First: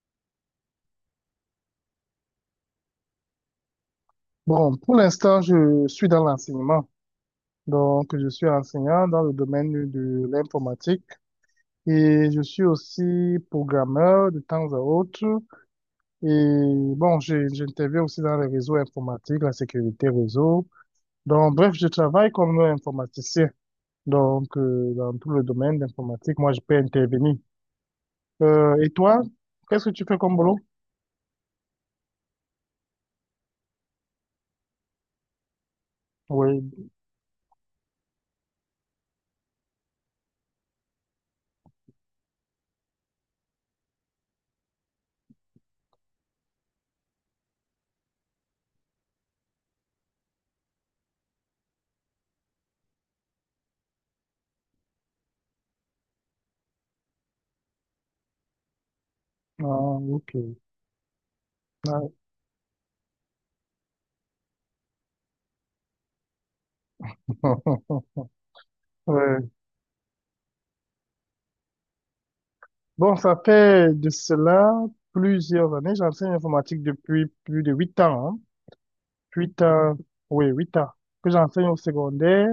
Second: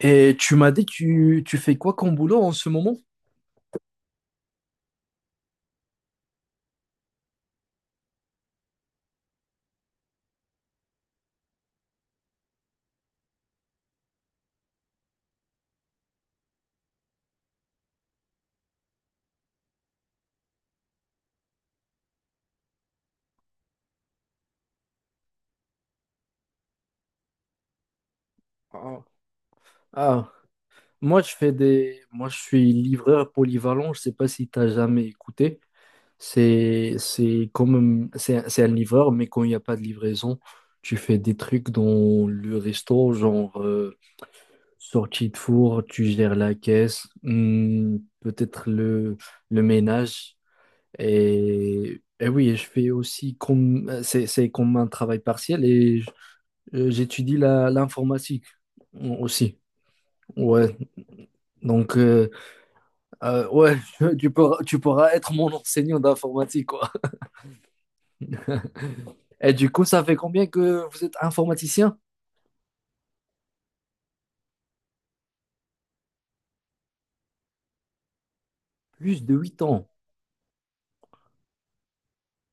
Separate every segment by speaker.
Speaker 1: Et tu m'as dit, tu fais quoi comme boulot en ce moment?
Speaker 2: Bon, pour l'instant, je suis dans l'enseignement. Donc, je suis enseignant dans le domaine de l'informatique et je suis aussi programmeur de temps à autre. Et bon, j'interviens aussi dans les réseaux informatiques, la sécurité réseau. Donc, bref, je travaille comme informaticien. Donc, dans tout le domaine d'informatique, moi, je peux intervenir. Et
Speaker 1: Ah,
Speaker 2: toi, qu'est-ce que tu fais
Speaker 1: ah,
Speaker 2: comme boulot?
Speaker 1: moi, je suis livreur polyvalent. Je sais pas si tu as jamais écouté.
Speaker 2: Oui,
Speaker 1: C'est comme, c'est un livreur, mais quand il n'y a pas de livraison, tu fais des trucs dans le resto, genre sortie de four, tu gères la caisse, peut-être le ménage. Et oui, je fais aussi comme, c'est comme un travail partiel. Et j'étudie l'informatique aussi.
Speaker 2: ah, ok.
Speaker 1: Ouais, donc,
Speaker 2: Ah.
Speaker 1: ouais, tu pourras être mon enseignant d'informatique, quoi.
Speaker 2: Ouais.
Speaker 1: Et du coup, ça fait combien que vous êtes informaticien?
Speaker 2: Bon, ça fait de cela plusieurs années. J'enseigne l'informatique depuis plus de 8 ans, hein.
Speaker 1: Plus de huit
Speaker 2: Huit
Speaker 1: ans.
Speaker 2: ans, oui, 8 ans que j'enseigne au secondaire.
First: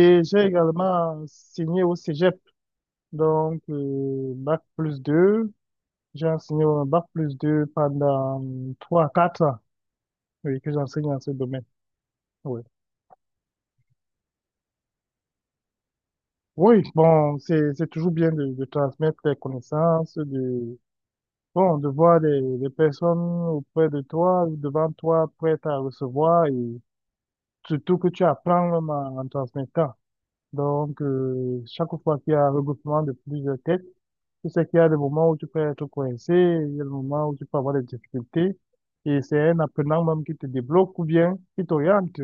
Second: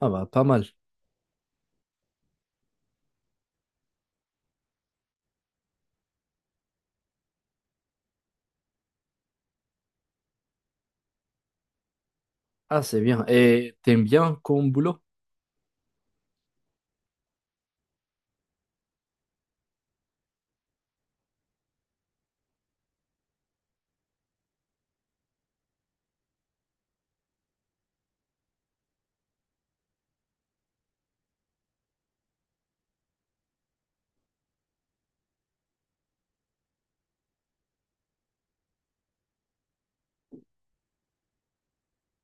Speaker 1: Ah bah,
Speaker 2: j'ai
Speaker 1: pas mal.
Speaker 2: également enseigné au Cégep, donc bac plus deux. J'ai enseigné au bac plus 2 pendant 3 à 4 ans, oui, que j'enseigne dans ce domaine. Oui,
Speaker 1: Ah, c'est bien. Et t'aimes bien comme boulot?
Speaker 2: oui, bon, c'est toujours bien de transmettre les connaissances, de, bon, de voir des personnes auprès de toi, devant toi, prêtes à recevoir, et surtout que tu apprends même en transmettant. Donc, chaque fois qu'il y a un regroupement de plusieurs têtes, tu sais qu'il y a des moments où tu peux être coincé, il y a des moments où tu peux avoir des difficultés. Et c'est un apprenant même qui te débloque ou bien qui t'oriente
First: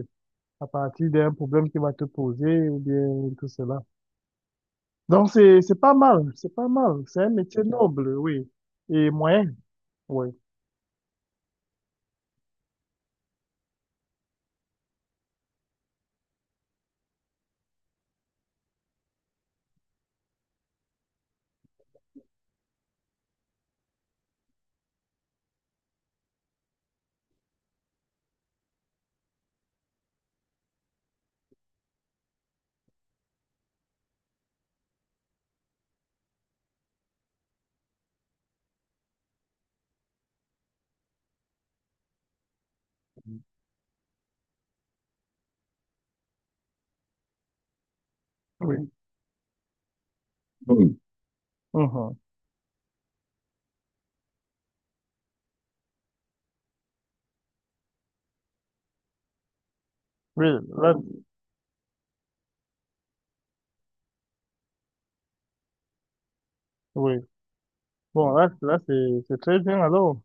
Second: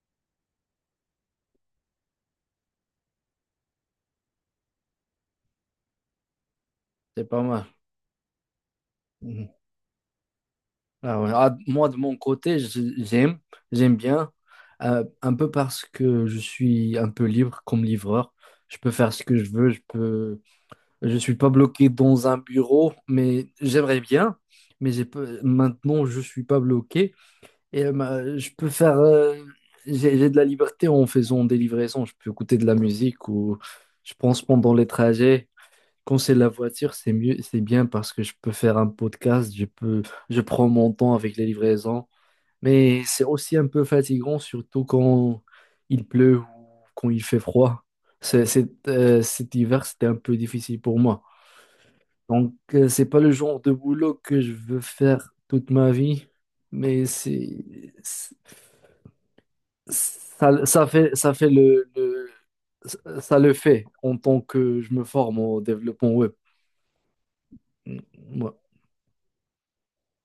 Speaker 2: à partir d'un problème qui va te poser ou bien tout cela. Donc, c'est pas mal, c'est pas mal. C'est
Speaker 1: C'est
Speaker 2: un
Speaker 1: pas
Speaker 2: métier
Speaker 1: mal.
Speaker 2: noble, oui. Et moyen,
Speaker 1: Mhm.
Speaker 2: oui,
Speaker 1: Ah ouais. Ah, moi, de mon côté, j'aime bien, un peu parce que je suis un peu libre comme livreur. Je peux faire ce que je veux. Je suis pas bloqué dans un bureau, mais j'aimerais bien. Mais j'ai pas- Maintenant, je suis pas bloqué, et je peux faire. J'ai de la liberté en faisant des livraisons. Je peux écouter de la musique ou je pense pendant les trajets. Quand c'est la voiture, c'est mieux, c'est bien parce que je peux faire un podcast. Je prends mon temps avec les livraisons. Mais c'est aussi un peu fatigant, surtout quand il pleut ou quand il fait froid.
Speaker 2: oui.
Speaker 1: Cet hiver, c'était un peu difficile
Speaker 2: Oui.
Speaker 1: pour moi.
Speaker 2: Mhm.
Speaker 1: Donc, c'est pas le genre de boulot que je veux faire toute ma vie. mais c'est, c'est-
Speaker 2: Oui,
Speaker 1: ça, ça
Speaker 2: là,
Speaker 1: fait, ça fait le, le- ça le fait en tant que je me forme au développement web.
Speaker 2: oui.
Speaker 1: Mm.
Speaker 2: Bon, là,
Speaker 1: Ouais.
Speaker 2: là c'est très bien alors.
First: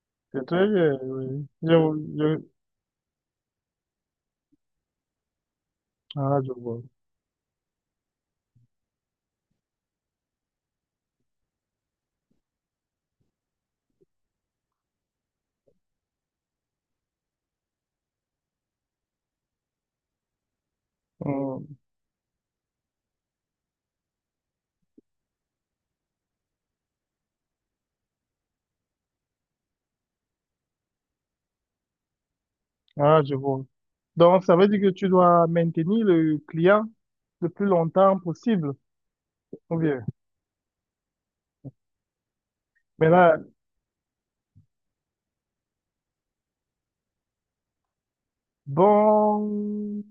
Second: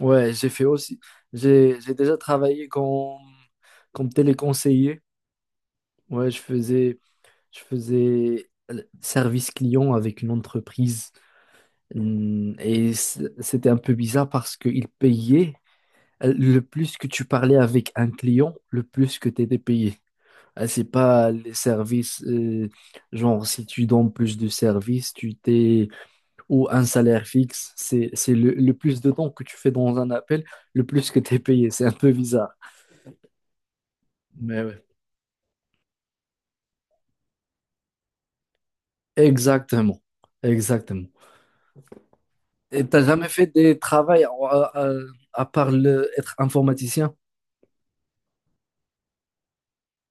Speaker 1: Ouais, j'ai
Speaker 2: C'était,
Speaker 1: fait aussi,
Speaker 2: oui.
Speaker 1: j'ai déjà
Speaker 2: Je-
Speaker 1: travaillé comme téléconseiller. Ouais,
Speaker 2: ah, je vois.
Speaker 1: je faisais le service client avec une entreprise. Et c'était un peu bizarre parce qu'ils payaient, le plus que tu parlais avec un client, le plus que tu étais payé. C'est pas les
Speaker 2: Hum,
Speaker 1: services. Genre, si tu donnes plus de services, tu t'es ou un salaire fixe, c'est le plus de temps que tu fais dans un appel, le plus que tu es payé. C'est un peu bizarre.
Speaker 2: Ah, je vois. Donc, ça
Speaker 1: Mais
Speaker 2: veut dire
Speaker 1: ouais.
Speaker 2: que tu dois maintenir le client le plus longtemps possible. Ou
Speaker 1: Exactement,
Speaker 2: bien.
Speaker 1: exactement. Et t'as
Speaker 2: Mais
Speaker 1: jamais
Speaker 2: là,
Speaker 1: fait des travails, à part être informaticien?
Speaker 2: bon,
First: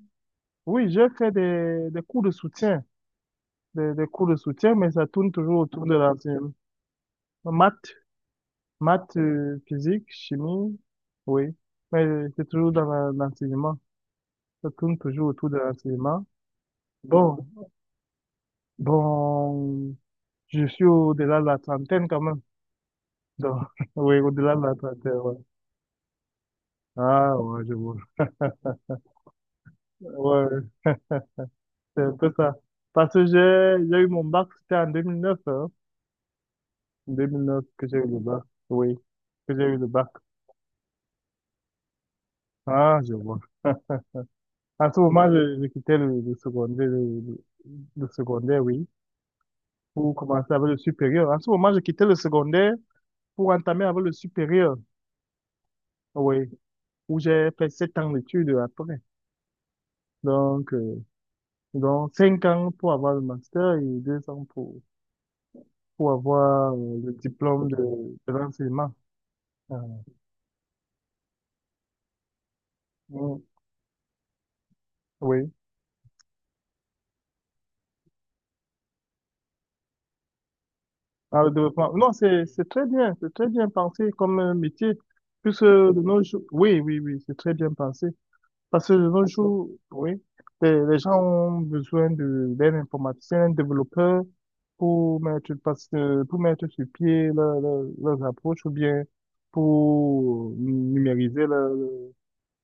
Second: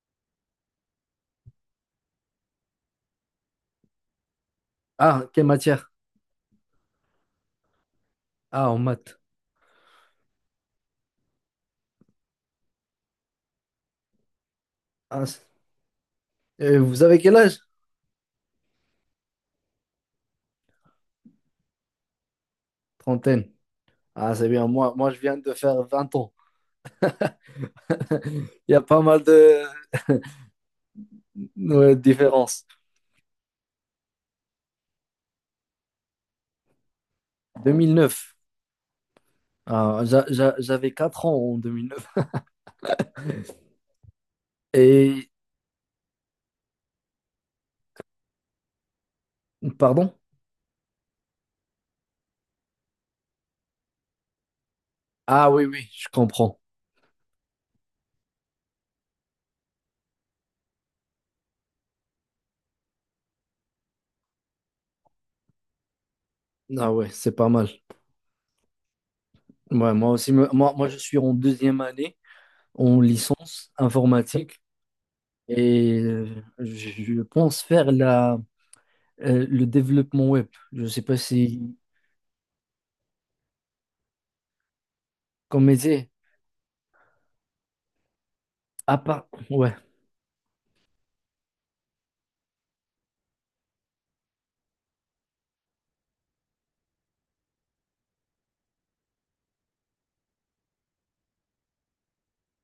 Speaker 2: oui, j'ai fait des cours de soutien, des cours de soutien, mais ça
Speaker 1: Ah,
Speaker 2: tourne
Speaker 1: quelle
Speaker 2: toujours autour
Speaker 1: matière?
Speaker 2: de la maths,
Speaker 1: Ah, en
Speaker 2: maths,
Speaker 1: maths.
Speaker 2: physique, chimie, oui. Mais c'est toujours dans l'enseignement. Ça tourne
Speaker 1: Ah,
Speaker 2: toujours autour de l'enseignement.
Speaker 1: vous avez quel
Speaker 2: Bon,
Speaker 1: âge?
Speaker 2: bon, je suis au-delà de la trentaine quand même.
Speaker 1: Trentaine.
Speaker 2: Donc, oui,
Speaker 1: Ah, c'est
Speaker 2: au-delà de
Speaker 1: bien.
Speaker 2: la
Speaker 1: Moi,
Speaker 2: trentaine,
Speaker 1: je
Speaker 2: ouais.
Speaker 1: viens de faire 20 ans.
Speaker 2: Ah, ouais, je vois.
Speaker 1: Il y a pas mal
Speaker 2: Ouais,
Speaker 1: de
Speaker 2: c'est un peu ça.
Speaker 1: différences.
Speaker 2: Parce que j'ai eu mon bac, c'était en 2009, hein. Deux mille neuf
Speaker 1: deux
Speaker 2: que
Speaker 1: mille
Speaker 2: j'ai eu le
Speaker 1: neuf.
Speaker 2: bac. Oui, que j'ai eu le
Speaker 1: Ah,
Speaker 2: bac.
Speaker 1: j'avais 4 ans en 2009.
Speaker 2: Ah, je vois. En ce
Speaker 1: Et,
Speaker 2: moment, je quittais le secondaire, le secondaire, oui,
Speaker 1: Pardon?
Speaker 2: pour commencer avec le supérieur. En ce moment, je quittais le secondaire pour entamer avec le supérieur,
Speaker 1: Ah oui, oui, je
Speaker 2: oui,
Speaker 1: comprends.
Speaker 2: où j'ai fait 7 ans d'études après. Donc, euh, donc 5 ans pour avoir le master et 2 ans pour avoir
Speaker 1: Ah ouais,
Speaker 2: le
Speaker 1: c'est pas mal.
Speaker 2: diplôme de l'enseignement. Euh,
Speaker 1: Ouais, moi aussi, je suis en deuxième année en
Speaker 2: mm,
Speaker 1: licence informatique.
Speaker 2: oui,
Speaker 1: Et je pense faire le développement web. Je ne sais pas
Speaker 2: dans le
Speaker 1: si,
Speaker 2: développement. Non, c'est très bien, c'est très bien pensé comme métier. Puisque
Speaker 1: comme
Speaker 2: de
Speaker 1: métier,
Speaker 2: nos jours, oui, oui, oui, c'est très bien pensé. Parce que
Speaker 1: à
Speaker 2: de nos
Speaker 1: part,
Speaker 2: jours,
Speaker 1: ouais,
Speaker 2: oui, les gens ont besoin d'un informaticien, d'un développeur pour mettre, pour mettre sur pied leurs approches ou bien pour numériser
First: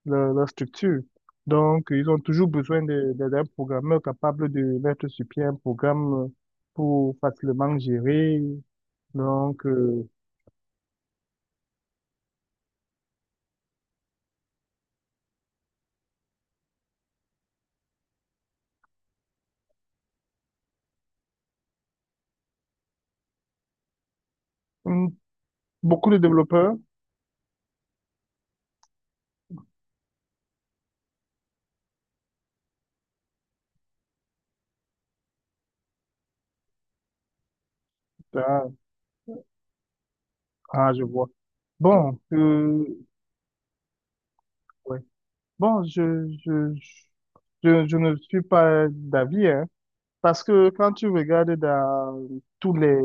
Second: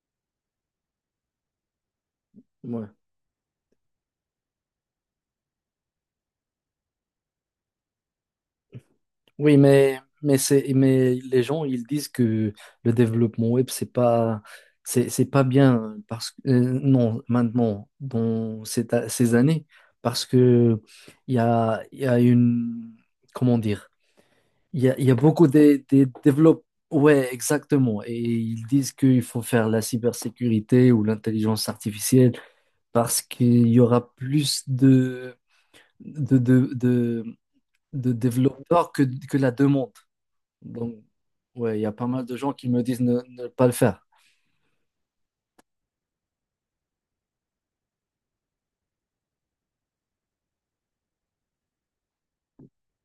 Speaker 2: la structure. Donc, ils ont toujours besoin
Speaker 1: ouais.
Speaker 2: d'un programmeur capable de mettre sur pied un programme, pour facilement gérer.
Speaker 1: Oui,
Speaker 2: Donc,
Speaker 1: mais les gens, ils disent que le développement web, c'est pas bien parce que, non, maintenant, dans ces années, parce que il y a une, comment dire, il y a
Speaker 2: hum,
Speaker 1: beaucoup de
Speaker 2: beaucoup de
Speaker 1: développeurs.
Speaker 2: développeurs.
Speaker 1: Ouais, exactement. Et ils disent qu'il faut faire la cybersécurité ou l'intelligence artificielle parce qu'il y aura plus de, de, de- de
Speaker 2: Ah,
Speaker 1: développeurs, que la demande.
Speaker 2: ah,
Speaker 1: Donc,
Speaker 2: je vois.
Speaker 1: ouais, il y a pas
Speaker 2: Bon,
Speaker 1: mal de gens qui me disent ne pas le faire.
Speaker 2: ouais. Bon, je ne suis pas d'avis, hein, parce que quand tu regardes dans tous les,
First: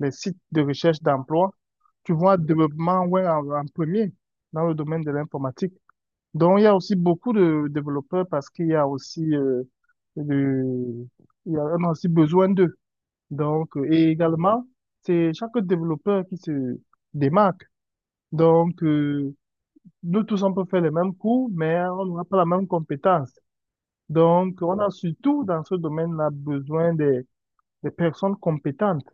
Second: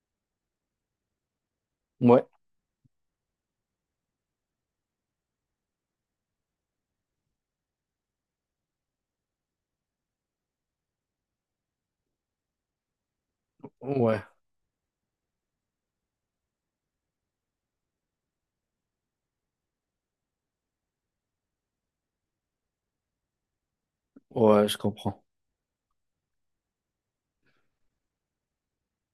Speaker 2: les sites de recherche d'emploi, tu
Speaker 1: Ouais,
Speaker 2: vois développement web en premier dans le domaine de l'informatique. Donc, il y a aussi beaucoup de développeurs parce qu'il y a aussi, de- il y a, on a aussi besoin d'eux. Donc, et
Speaker 1: ouais,
Speaker 2: également, c'est chaque développeur qui se démarque. Donc, nous tous, on peut faire les mêmes cours, mais on n'aura pas la même compétence. Donc,
Speaker 1: ouais, je
Speaker 2: on a
Speaker 1: comprends.
Speaker 2: surtout dans ce domaine-là besoin des personnes compétentes,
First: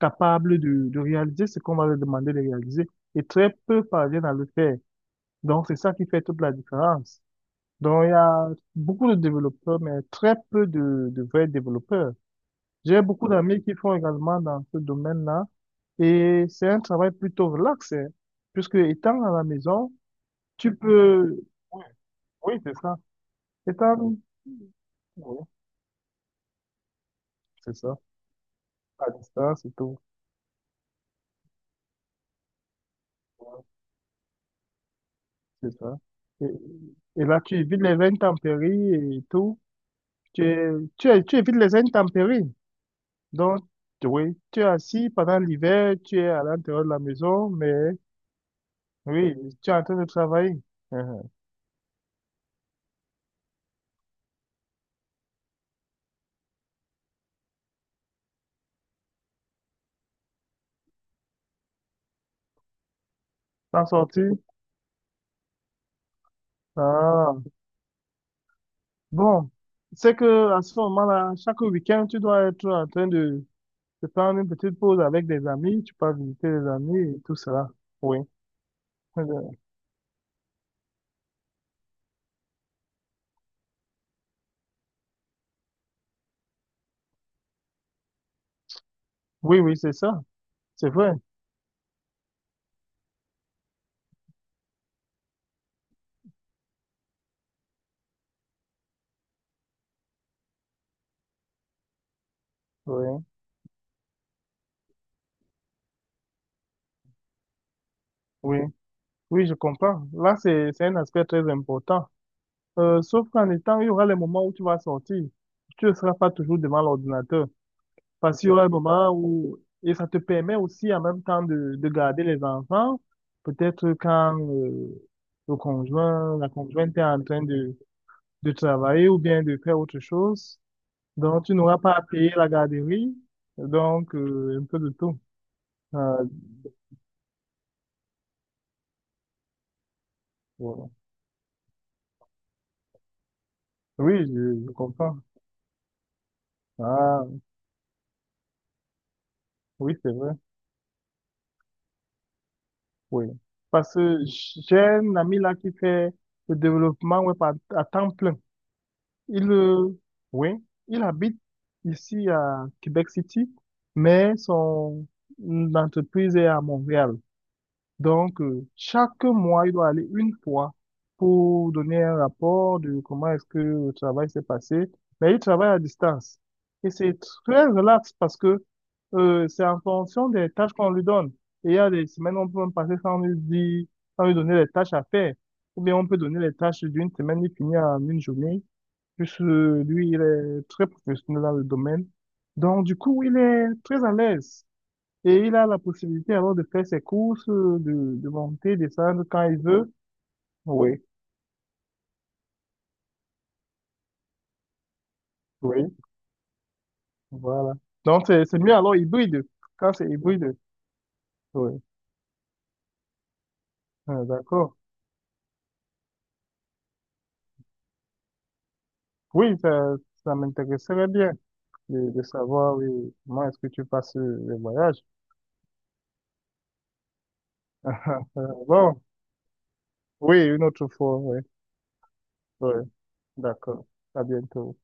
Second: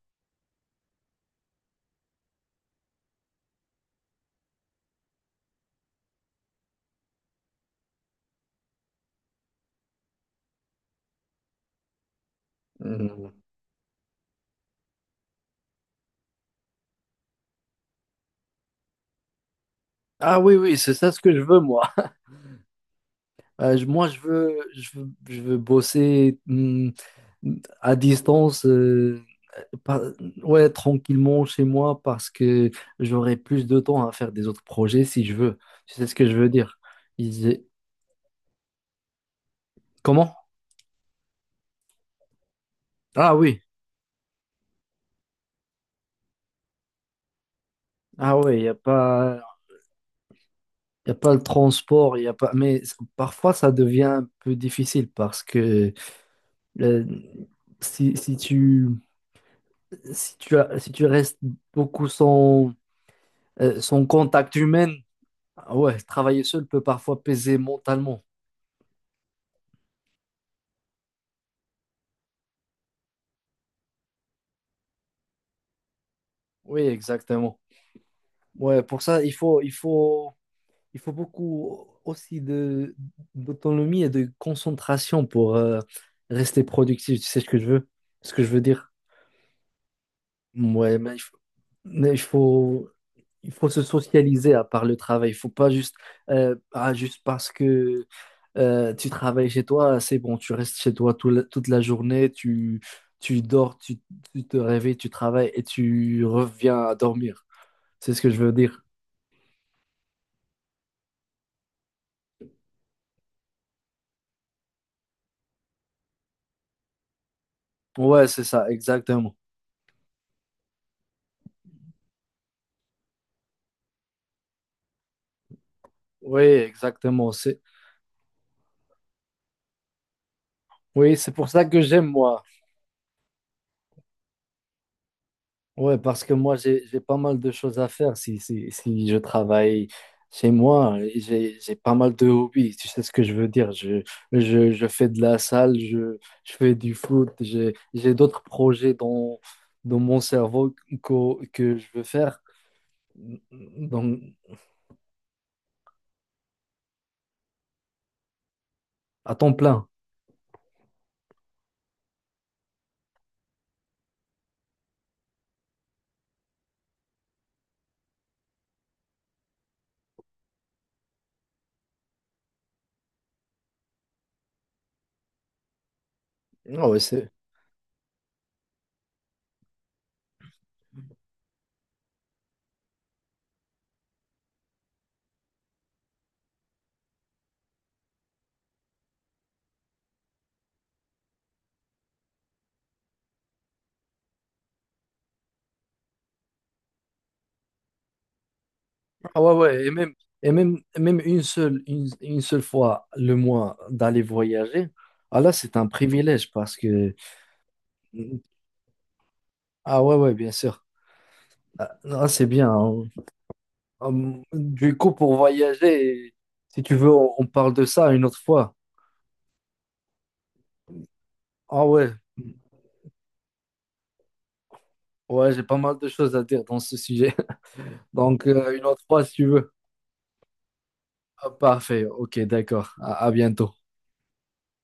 Speaker 2: capables de réaliser ce qu'on va leur demander de réaliser. Et très peu parviennent à le faire. Donc, c'est ça qui fait toute la différence. Donc, il y a beaucoup de développeurs, mais très peu de vrais développeurs. J'ai
Speaker 1: Hmm.
Speaker 2: beaucoup, ouais, d'amis qui font également dans ce domaine-là. Et c'est un travail plutôt relax, hein, puisque étant à la maison,
Speaker 1: Ah oui,
Speaker 2: tu
Speaker 1: oui, c'est ça ce que je
Speaker 2: peux.
Speaker 1: veux,
Speaker 2: Oui,
Speaker 1: moi.
Speaker 2: oui, c'est ça.
Speaker 1: Moi,
Speaker 2: Étant. Oui,
Speaker 1: je veux bosser,
Speaker 2: c'est
Speaker 1: à
Speaker 2: ça.
Speaker 1: distance,
Speaker 2: À distance et tout.
Speaker 1: pas- ouais, tranquillement chez moi, parce que j'aurai
Speaker 2: Ouais,
Speaker 1: plus de temps à faire des autres projets si je veux.
Speaker 2: c'est
Speaker 1: Tu
Speaker 2: ça.
Speaker 1: sais ce que je
Speaker 2: Et,
Speaker 1: veux dire?
Speaker 2: et là, tu
Speaker 1: Ils-
Speaker 2: évites les intempéries et tout.
Speaker 1: Comment?
Speaker 2: Tu, es- Tu évites les intempéries.
Speaker 1: Ah
Speaker 2: Donc,
Speaker 1: oui,
Speaker 2: oui, tu es assis pendant l'hiver, tu es à l'intérieur de la maison, mais,
Speaker 1: ah oui, il n'y a
Speaker 2: oui,
Speaker 1: pas,
Speaker 2: tu es en train de travailler.
Speaker 1: y a
Speaker 2: Mhm.
Speaker 1: pas le transport, y a pas... Mais parfois ça devient un peu difficile parce que, euh, si, si tu, si tu restes beaucoup sans,
Speaker 2: T'en
Speaker 1: sans
Speaker 2: sortir?
Speaker 1: contact humain, ah ouais, travailler seul peut parfois
Speaker 2: Ah.
Speaker 1: peser mentalement.
Speaker 2: Bon, c'est que à ce moment-là, chaque week-end, tu dois être en train de prendre une petite pause avec des amis. Tu peux visiter les
Speaker 1: Oui,
Speaker 2: amis et tout
Speaker 1: exactement.
Speaker 2: cela. Oui.
Speaker 1: Ouais, pour ça,
Speaker 2: Euh,
Speaker 1: il faut beaucoup aussi d'autonomie et de concentration pour, rester productif. Tu sais ce que je veux dire?
Speaker 2: Oui, oui, c'est ça. C'est
Speaker 1: Ouais,
Speaker 2: vrai.
Speaker 1: mais il faut, il faut se socialiser à part le travail. Il faut pas juste, juste parce que, tu travailles chez toi, c'est bon, tu restes chez toi toute la journée,
Speaker 2: Oui,
Speaker 1: tu dors, tu te réveilles, tu travailles et tu reviens à dormir. C'est ce que je veux
Speaker 2: oui.
Speaker 1: dire.
Speaker 2: Oui, je comprends. Là, c'est un aspect très important. Sauf qu'en étant, il y aura les moments où tu vas sortir. Tu ne seras pas toujours devant l'ordinateur.
Speaker 1: Ouais,
Speaker 2: Parce
Speaker 1: c'est
Speaker 2: qu'il y aura un
Speaker 1: ça,
Speaker 2: moment
Speaker 1: exactement.
Speaker 2: où, et ça te permet aussi en même temps de garder les enfants, peut-être quand le conjoint,
Speaker 1: Oui,
Speaker 2: la conjointe est en
Speaker 1: exactement.
Speaker 2: train de travailler ou bien de faire autre chose.
Speaker 1: Oui, c'est
Speaker 2: Donc,
Speaker 1: pour
Speaker 2: tu
Speaker 1: ça
Speaker 2: n'auras
Speaker 1: que
Speaker 2: pas à
Speaker 1: j'aime,
Speaker 2: payer
Speaker 1: moi.
Speaker 2: la garderie, donc un peu de tout.
Speaker 1: Ouais,
Speaker 2: Ah,
Speaker 1: parce que moi, j'ai pas mal de choses à faire si je travaille chez
Speaker 2: voilà.
Speaker 1: moi. Et j'ai pas mal de hobbies, tu sais ce que je veux dire.
Speaker 2: Oui, je, je
Speaker 1: Je fais
Speaker 2: comprends.
Speaker 1: de la salle, je fais du
Speaker 2: Ah,
Speaker 1: foot, j'ai d'autres projets dans,
Speaker 2: oui,
Speaker 1: dans
Speaker 2: c'est
Speaker 1: mon
Speaker 2: vrai.
Speaker 1: cerveau que je veux faire
Speaker 2: Oui. Parce
Speaker 1: dans-
Speaker 2: que j'ai un ami là qui fait le développement web à temps plein.
Speaker 1: à
Speaker 2: Il,
Speaker 1: temps plein.
Speaker 2: oui, il habite ici à Québec City, mais son entreprise est à Montréal. Donc, chaque mois, il doit aller une fois pour donner un rapport de comment est-ce que le travail s'est passé. Mais il travaille à distance.
Speaker 1: Ah
Speaker 2: Et
Speaker 1: ouais,
Speaker 2: c'est très relax parce que c'est en fonction des tâches qu'on lui donne. Et il y a des semaines où on peut même passer sans lui dire, sans lui donner les tâches à faire. Ou bien on peut donner les tâches d'une semaine, il finit en une journée puisque lui, il est très professionnel dans le domaine. Donc, du coup, il est très à l'aise et il a la possibilité alors de faire ses courses, de monter, descendre
Speaker 1: ah
Speaker 2: quand
Speaker 1: ouais,
Speaker 2: il
Speaker 1: ouais,
Speaker 2: veut. Oui,
Speaker 1: même une seule fois le mois d'aller voyager, ah là, c'est
Speaker 2: oui,
Speaker 1: un privilège parce que...
Speaker 2: voilà. Donc, c'est mieux alors hybride, quand
Speaker 1: Ah
Speaker 2: c'est
Speaker 1: ouais, ouais, bien
Speaker 2: hybride.
Speaker 1: sûr.
Speaker 2: Oui,
Speaker 1: Ah, ah, c'est bien, hein.
Speaker 2: ah, d'accord.
Speaker 1: Du coup, pour voyager, si tu veux, on parle de ça une autre fois.
Speaker 2: Oui, ça m'intéresserait bien
Speaker 1: Ah ouais,
Speaker 2: de savoir, oui, comment est-ce que tu passes le voyage.
Speaker 1: ouais, j'ai pas mal de choses à dire dans ce sujet. Donc, une
Speaker 2: Bon,
Speaker 1: autre fois, si tu veux.
Speaker 2: oui, une autre fois, oui,
Speaker 1: Ah, parfait, ok,
Speaker 2: oui,
Speaker 1: d'accord. À bientôt.
Speaker 2: d'accord. À bientôt.